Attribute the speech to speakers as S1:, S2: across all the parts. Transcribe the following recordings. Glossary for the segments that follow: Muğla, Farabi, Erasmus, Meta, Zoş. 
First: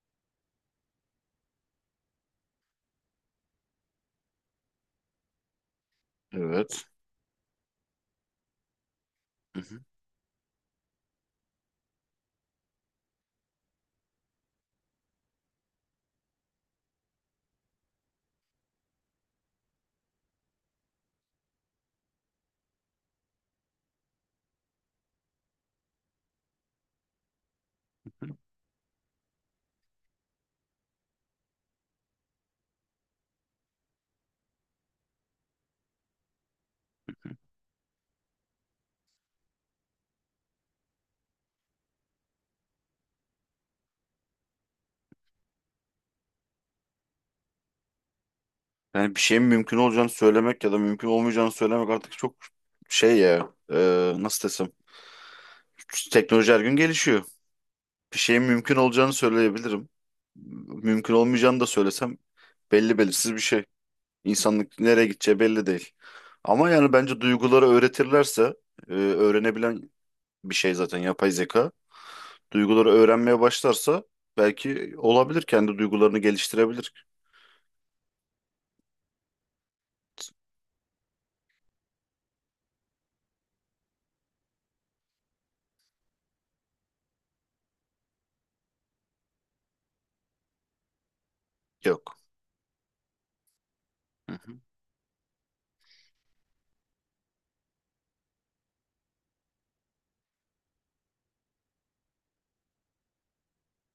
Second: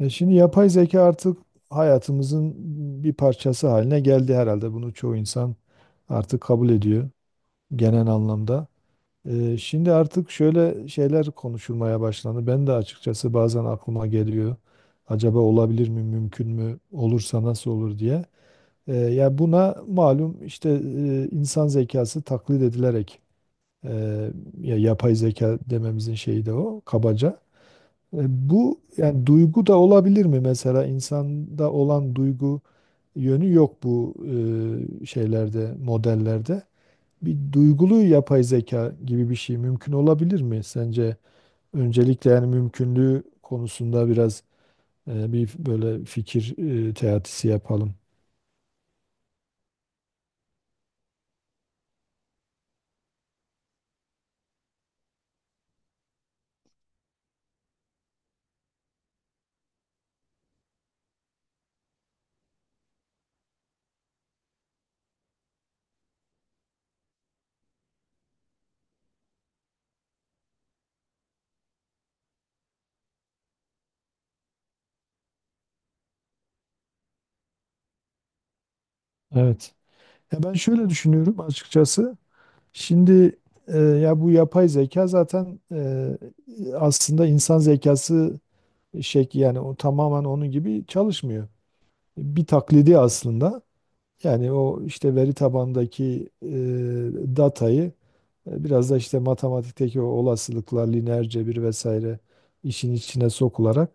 S1: Şimdi yapay zeka artık hayatımızın bir parçası haline geldi herhalde. Bunu çoğu insan artık kabul
S2: Evet.
S1: ediyor genel anlamda.
S2: Hı hı.
S1: Şimdi artık şöyle şeyler konuşulmaya başlandı. Ben de açıkçası bazen aklıma geliyor. Acaba olabilir mi, mümkün mü, olursa nasıl olur diye. Ya buna malum işte, insan zekası taklit edilerek, e, ya yapay zeka dememizin şeyi de o kabaca. E, Bu yani duygu da olabilir mi mesela insanda olan duygu yönü yok bu şeylerde, modellerde. Bir duygulu yapay zeka gibi bir şey mümkün olabilir mi sence? Öncelikle yani mümkünlüğü konusunda biraz bir böyle fikir teatisi yapalım.
S2: Yani bir şeyin mümkün olacağını söylemek ya da mümkün olmayacağını söylemek artık çok şey ya nasıl desem teknoloji her gün gelişiyor. Bir şeyin mümkün olacağını söyleyebilirim. Mümkün olmayacağını da söylesem belli belirsiz bir şey. İnsanlık nereye gideceği belli değil. Ama yani bence duyguları öğretirlerse öğrenebilen bir şey zaten yapay zeka. Duyguları öğrenmeye başlarsa belki olabilir kendi duygularını geliştirebilir.
S1: Evet. Ya ben şöyle düşünüyorum açıkçası. Şimdi ya bu yapay zeka zaten, aslında insan zekası, yani o tamamen onun gibi çalışmıyor.
S2: Yok.
S1: Bir taklidi aslında.
S2: Hı
S1: Yani
S2: hı.
S1: o işte veri tabandaki datayı, biraz da işte matematikteki o olasılıklar, lineer cebir vesaire işin içine sokularak,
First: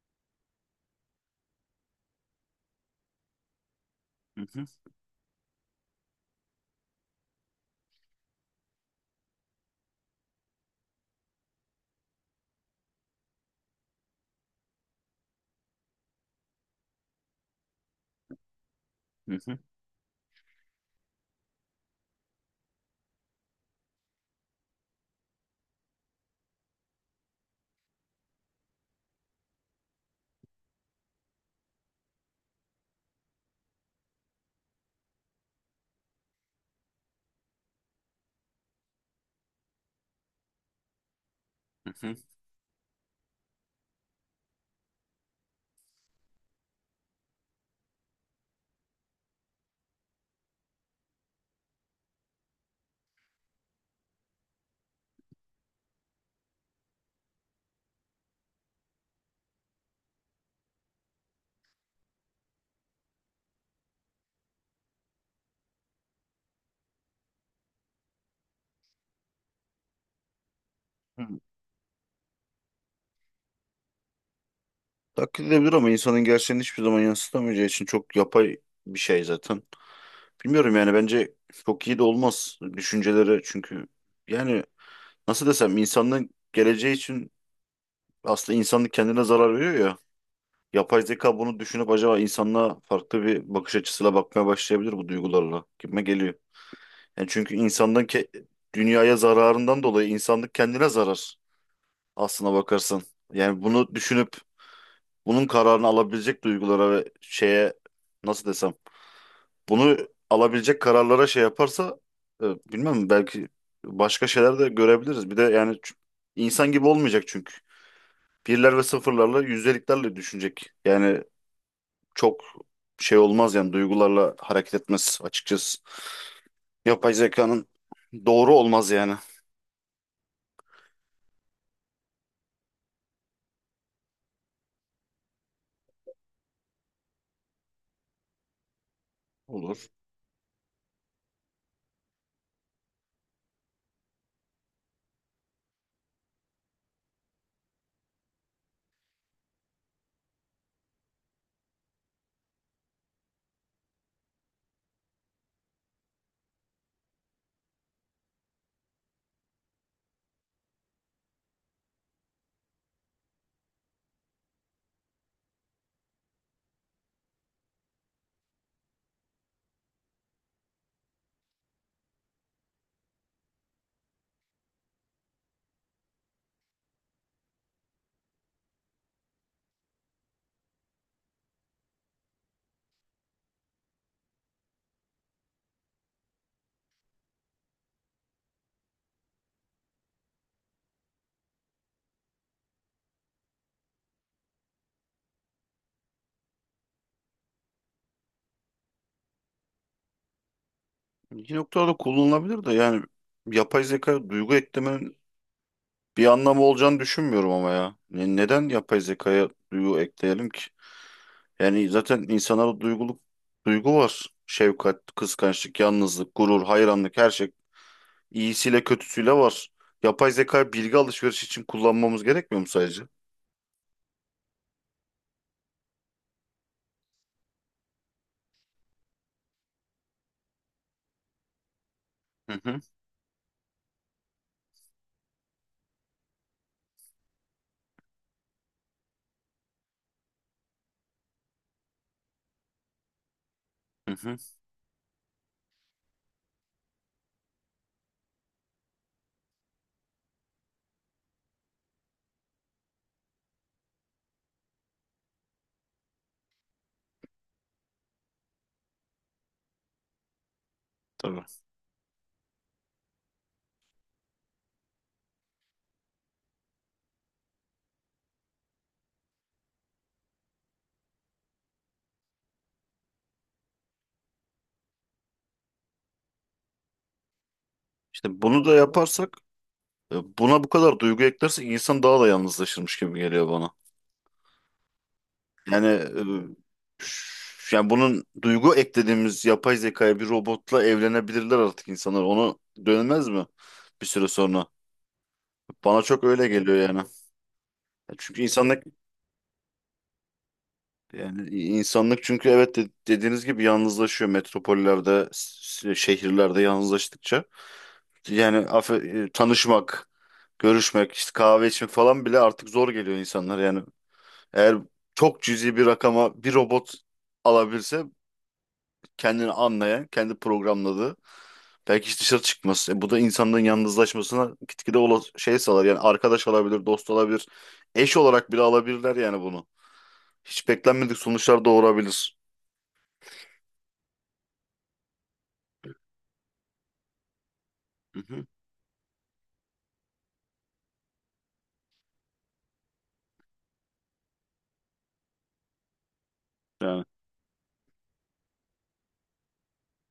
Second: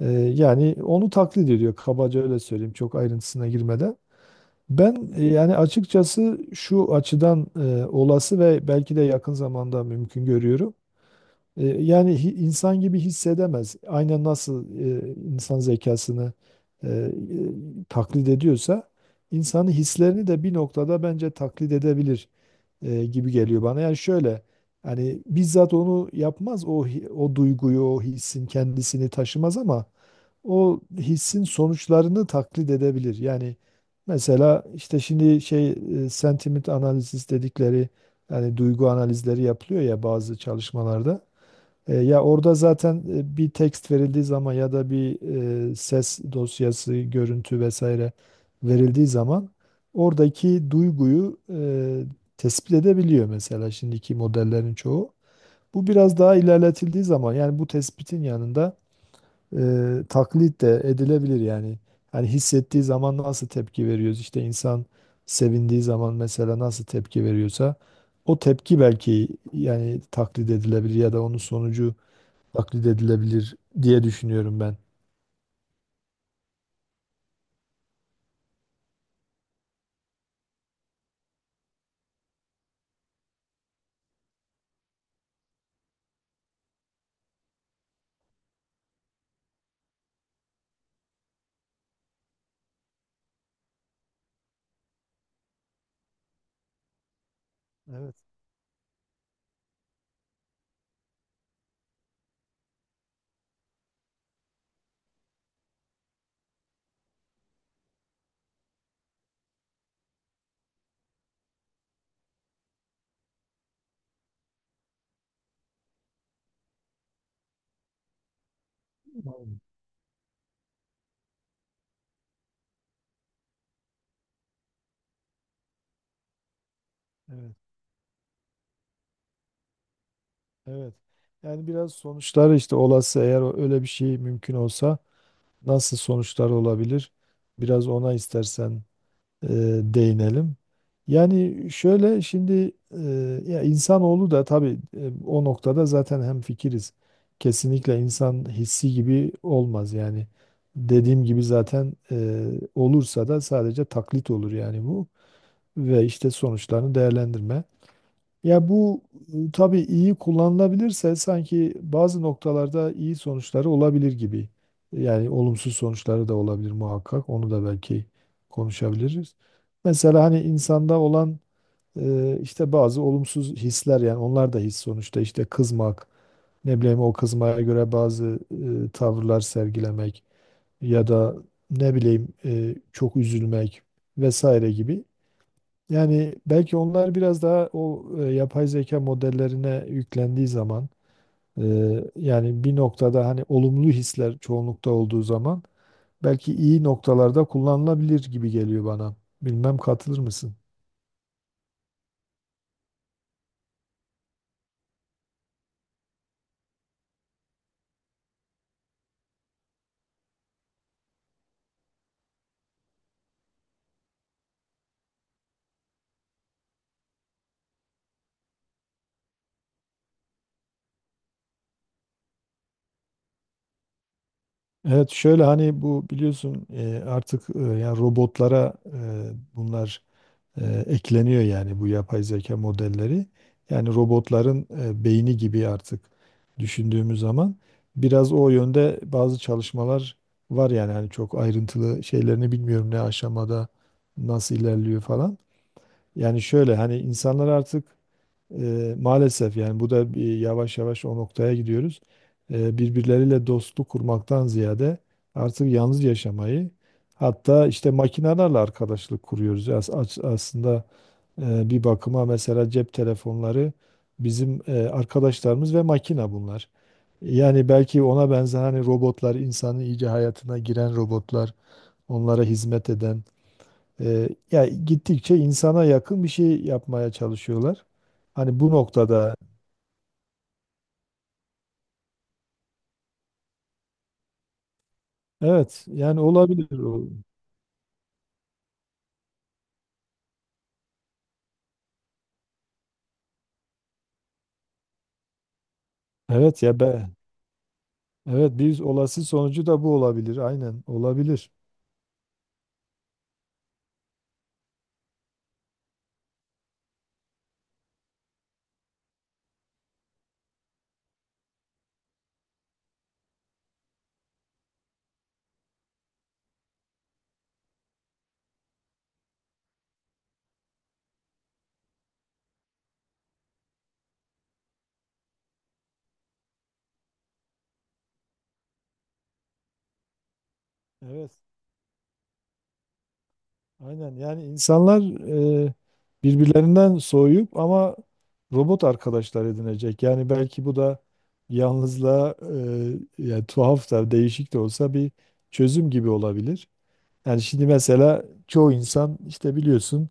S1: yani onu taklit ediyor. Kabaca öyle söyleyeyim, çok ayrıntısına girmeden.
S2: Hı hı.
S1: Ben yani açıkçası şu açıdan olası ve belki de yakın zamanda mümkün görüyorum. Yani insan gibi hissedemez. Aynen nasıl insan zekasını e, e, taklit ediyorsa,
S2: Hı hı.
S1: insanın hislerini de bir noktada bence taklit edebilir gibi geliyor bana. Yani şöyle, hani bizzat onu yapmaz o o duyguyu, o hissin kendisini taşımaz ama o hissin sonuçlarını taklit edebilir. Yani mesela işte şimdi sentiment analizi dedikleri, yani duygu analizleri yapılıyor ya bazı çalışmalarda.
S2: Hı hı.
S1: Ya orada zaten bir tekst verildiği zaman ya da bir ses dosyası, görüntü vesaire verildiği zaman, oradaki duyguyu tespit edebiliyor mesela şimdiki modellerin çoğu. Bu biraz daha ilerletildiği zaman yani bu tespitin yanında e, taklit de edilebilir yani. Hani hissettiği zaman nasıl tepki veriyoruz? İşte insan sevindiği zaman mesela nasıl tepki veriyorsa, o tepki belki yani taklit edilebilir ya da
S2: Hı.
S1: onun sonucu taklit edilebilir diye düşünüyorum ben.
S2: Taklit edilebilir ama insanın gerçeğini hiçbir zaman yansıtamayacağı için çok yapay bir şey zaten. Bilmiyorum yani bence çok iyi de olmaz düşünceleri çünkü yani nasıl desem insanlığın geleceği için aslında insanlık kendine zarar veriyor ya. Yapay zeka bunu düşünüp acaba insanlığa farklı bir bakış açısıyla bakmaya başlayabilir bu duygularla gibime geliyor. Yani çünkü
S1: Evet.
S2: dünyaya zararından dolayı insanlık kendine zarar aslına bakarsan. Yani bunu düşünüp bunun kararını alabilecek duygulara ve şeye nasıl desem bunu alabilecek kararlara şey yaparsa e, bilmem belki başka şeyler de görebiliriz. Bir de yani insan gibi olmayacak çünkü. Birler ve sıfırlarla
S1: Umarım.
S2: yüzdeliklerle düşünecek. Yani çok şey olmaz yani duygularla hareket etmez açıkçası. Yapay
S1: Evet.
S2: zekanın doğru olmaz yani.
S1: Evet. Yani biraz sonuçlar işte, olası eğer öyle bir şey mümkün olsa nasıl sonuçlar olabilir? Biraz ona istersen e,
S2: Olur.
S1: değinelim. Yani şöyle şimdi, ya insanoğlu da tabii o noktada zaten hemfikiriz. Kesinlikle insan hissi gibi olmaz yani. Dediğim gibi zaten, olursa da sadece taklit olur yani bu. Ve işte sonuçlarını değerlendirme. Ya bu tabii iyi kullanılabilirse sanki bazı noktalarda iyi sonuçları olabilir gibi. Yani olumsuz sonuçları da olabilir muhakkak. Onu da belki konuşabiliriz. Mesela hani insanda olan işte bazı olumsuz hisler, yani onlar da his sonuçta, işte kızmak, ne bileyim o kızmaya göre bazı tavırlar sergilemek, ya da ne bileyim, çok üzülmek vesaire gibi, yani belki onlar biraz daha o yapay zeka modellerine yüklendiği zaman, e, yani bir noktada hani olumlu hisler çoğunlukta olduğu zaman, belki iyi noktalarda kullanılabilir gibi geliyor bana. Bilmem, katılır mısın?
S2: Bir noktada kullanılabilir de yani yapay zeka duygu eklemenin bir anlamı olacağını düşünmüyorum ama ya. Neden yapay zekaya duygu ekleyelim ki? Yani zaten insanlara duyguluk duygu var. Şefkat, kıskançlık, yalnızlık, gurur, hayranlık her şey iyisiyle kötüsüyle var. Yapay zekayı bilgi alışverişi için kullanmamız gerekmiyor mu sadece?
S1: Evet, şöyle hani bu biliyorsun artık, yani robotlara bunlar ekleniyor, yani bu yapay zeka
S2: Hı hı,
S1: modelleri. Yani robotların beyni gibi artık düşündüğümüz zaman, biraz o yönde bazı çalışmalar var, yani hani çok ayrıntılı şeylerini bilmiyorum, ne aşamada
S2: hı hı,
S1: nasıl ilerliyor falan. Yani şöyle, hani insanlar artık, maalesef yani bu da bir, yavaş yavaş o noktaya gidiyoruz. Birbirleriyle dostluk kurmaktan ziyade artık yalnız yaşamayı, hatta işte makinelerle arkadaşlık kuruyoruz. Aslında
S2: tabii.
S1: bir bakıma mesela cep telefonları bizim arkadaşlarımız, ve makina bunlar. Yani belki ona benzer, hani robotlar, insanın iyice hayatına giren robotlar, onlara hizmet eden, ya gittikçe insana yakın bir şey yapmaya çalışıyorlar.
S2: İşte
S1: Hani
S2: bunu
S1: bu
S2: da
S1: noktada
S2: yaparsak, buna bu kadar duygu eklersek insan daha da yalnızlaşırmış gibi geliyor bana.
S1: evet,
S2: Yani
S1: yani olabilir. O.
S2: yani bunun duygu eklediğimiz yapay zekaya bir robotla evlenebilirler artık insanlar. Onu dönmez mi bir süre sonra? Bana çok öyle
S1: Evet
S2: geliyor
S1: ya
S2: yani.
S1: be.
S2: Çünkü
S1: Evet, bir
S2: insanlık
S1: olası sonucu da bu olabilir. Aynen,
S2: yani
S1: olabilir.
S2: insanlık çünkü evet dediğiniz gibi yalnızlaşıyor metropollerde, şehirlerde yalnızlaştıkça. Yani tanışmak, görüşmek, işte kahve içmek falan bile artık zor geliyor insanlar. Yani eğer çok cüzi bir rakama bir robot alabilse kendini anlayan, kendi programladığı, belki hiç dışarı çıkmaz. E, bu da insanların yalnızlaşmasına gitgide ola şey sağlar. Yani arkadaş olabilir, dost olabilir, eş olarak bile alabilirler yani bunu. Hiç beklenmedik
S1: Evet.
S2: sonuçlar doğurabilir.
S1: Aynen, yani insanlar e, birbirlerinden soğuyup ama
S2: Hı hı.
S1: robot arkadaşlar edinecek. Yani belki bu da yalnızlığa, yani tuhaf da, değişik de olsa, bir çözüm gibi olabilir.
S2: Yani
S1: Yani şimdi mesela çoğu insan işte biliyorsun,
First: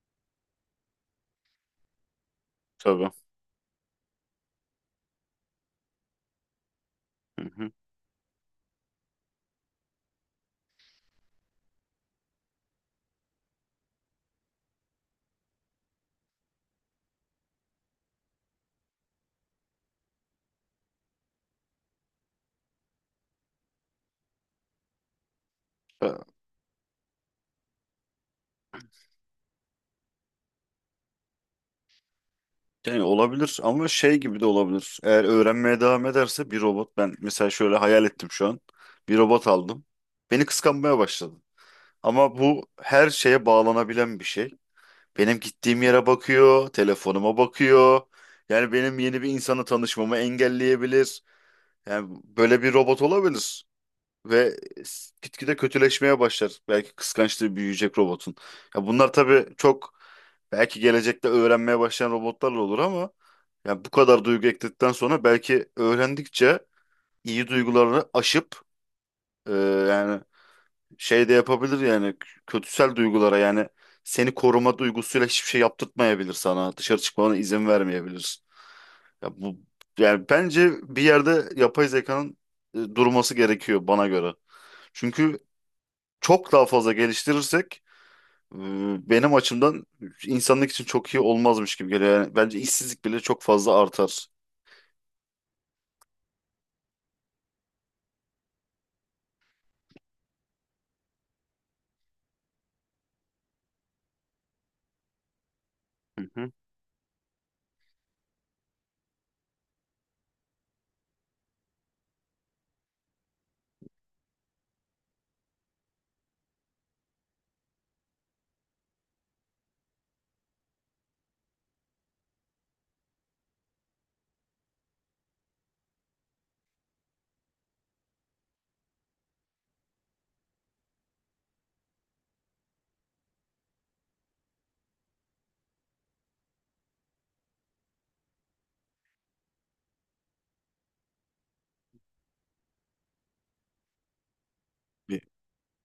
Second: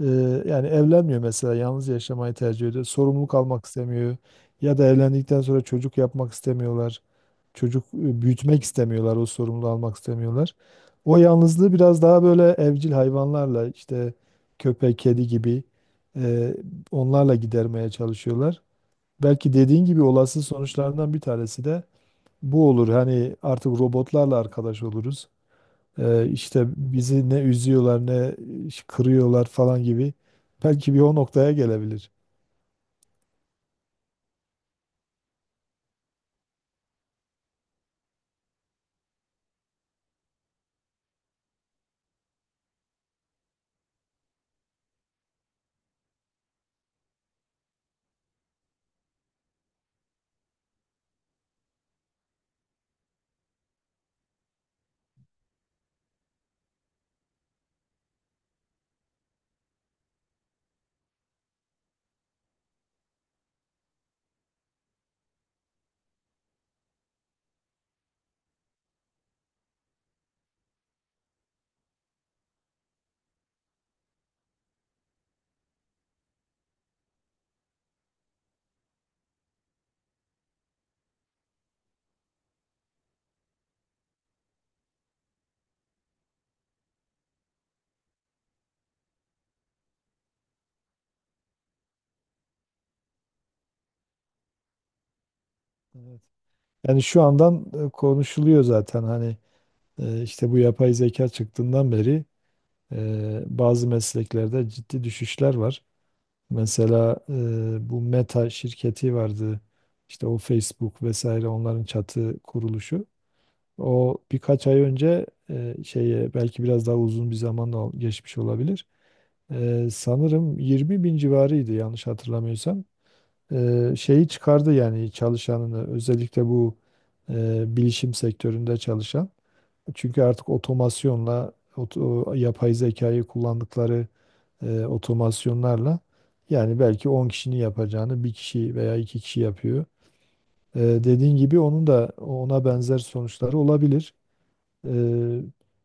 S1: Ee, yani evlenmiyor mesela, yalnız yaşamayı tercih ediyor.
S2: tabii.
S1: Sorumluluk almak istemiyor. Ya da evlendikten sonra çocuk yapmak istemiyorlar.
S2: Hı hı.
S1: Çocuk büyütmek istemiyorlar. O sorumluluğu almak istemiyorlar. O yalnızlığı biraz daha böyle evcil hayvanlarla, işte köpek, kedi gibi, e, onlarla gidermeye çalışıyorlar. Belki dediğin gibi olası sonuçlarından bir tanesi de bu olur. Hani artık robotlarla arkadaş oluruz.
S2: Ya,
S1: İşte bizi ne üzüyorlar ne kırıyorlar falan gibi. Belki bir o noktaya gelebilir.
S2: yani olabilir ama şey gibi de olabilir. Eğer öğrenmeye devam ederse bir robot ben mesela şöyle hayal ettim şu an. Bir robot aldım. Beni kıskanmaya başladı. Ama bu her şeye bağlanabilen bir şey. Benim gittiğim yere bakıyor, telefonuma bakıyor. Yani benim yeni bir insanla tanışmamı engelleyebilir. Yani böyle bir robot olabilir. Ve gitgide kötüleşmeye başlar. Belki kıskançlığı büyüyecek robotun. Ya bunlar tabii çok belki gelecekte öğrenmeye başlayan robotlarla olur ama yani bu kadar duygu ekledikten sonra belki öğrendikçe iyi duygularını aşıp yani şey de yapabilir yani kötüsel duygulara yani seni koruma duygusuyla hiçbir şey yaptırtmayabilir sana. Dışarı çıkmana izin vermeyebilir. Ya bu yani bence bir yerde yapay zekanın durması gerekiyor bana göre. Çünkü çok daha fazla geliştirirsek e, benim açımdan insanlık için çok iyi olmazmış gibi geliyor. Yani bence işsizlik bile çok fazla artar.
S1: Evet. Yani şu andan konuşuluyor zaten, hani işte bu yapay zeka çıktığından beri bazı mesleklerde ciddi düşüşler var.
S2: Hı hı.
S1: Mesela bu Meta şirketi vardı. İşte o Facebook vesaire onların çatı kuruluşu. O birkaç ay önce, şeye, belki biraz daha uzun bir zaman da geçmiş olabilir. Sanırım 20 bin civarıydı, yanlış hatırlamıyorsam. Şeyi çıkardı, yani çalışanını, özellikle bu bilişim sektöründe çalışan. Çünkü artık yapay zekayı kullandıkları otomasyonlarla, yani belki 10 kişinin yapacağını bir kişi veya iki kişi yapıyor. Dediğin gibi onun da ona benzer sonuçları olabilir. E,
S2: Bir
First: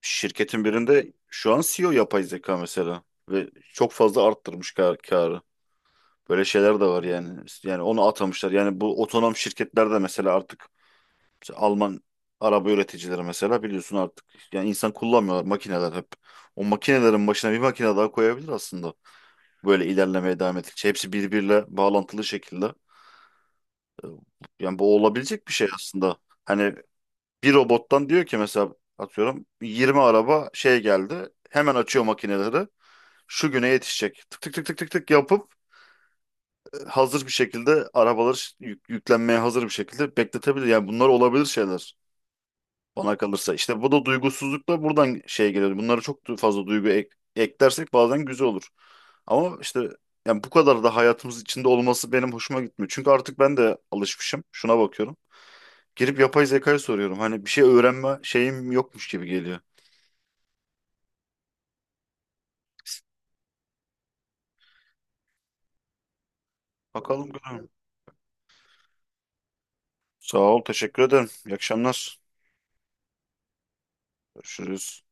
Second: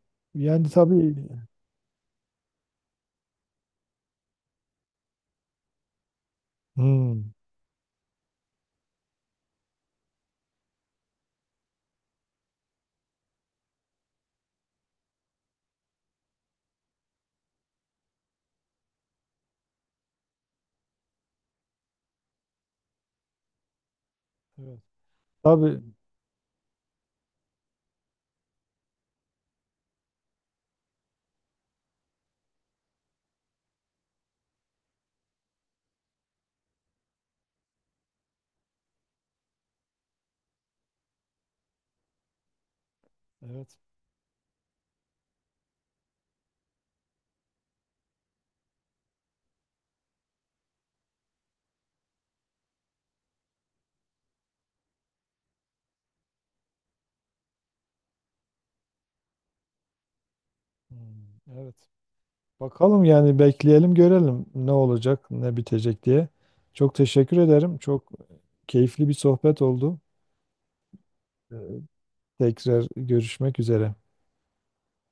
S2: şirketin
S1: Yani
S2: birinde
S1: tabii.
S2: şu an CEO yapay zeka mesela ve çok fazla arttırmış kar karı. Böyle şeyler de var
S1: Hmm,
S2: yani. Yani onu atamışlar. Yani bu otonom şirketler de mesela artık mesela Alman araba üreticileri mesela biliyorsun artık yani insan kullanmıyorlar makineler hep. O makinelerin başına bir makine daha koyabilir aslında. Böyle ilerlemeye devam ettikçe hepsi birbiriyle bağlantılı şekilde. Ee, Yani
S1: evet.
S2: bu olabilecek bir şey
S1: Tabii,
S2: aslında. Hani bir robottan diyor ki mesela atıyorum 20 araba şey geldi. Hemen açıyor makineleri. Şu güne yetişecek. Tık tık tık tık tık tık yapıp hazır bir şekilde arabaları yüklenmeye hazır bir şekilde bekletebilir. Yani bunlar olabilir şeyler bana kalırsa.
S1: evet.
S2: İşte bu da duygusuzluk da buradan şey geliyor. Bunlara çok fazla duygu eklersek bazen güzel olur. Ama işte yani bu kadar da hayatımız içinde olması benim hoşuma gitmiyor. Çünkü artık ben de alışmışım. Şuna bakıyorum. Girip yapay zekayı soruyorum. Hani bir şey öğrenme şeyim yokmuş gibi geliyor.
S1: Hmm, evet. Bakalım yani, bekleyelim görelim ne olacak, ne bitecek diye. Çok
S2: Bakalım
S1: teşekkür
S2: görelim.
S1: ederim. Çok keyifli bir sohbet oldu.
S2: Sağ ol, teşekkür ederim. İyi
S1: Ee,
S2: akşamlar.
S1: Tekrar görüşmek üzere.
S2: Görüşürüz.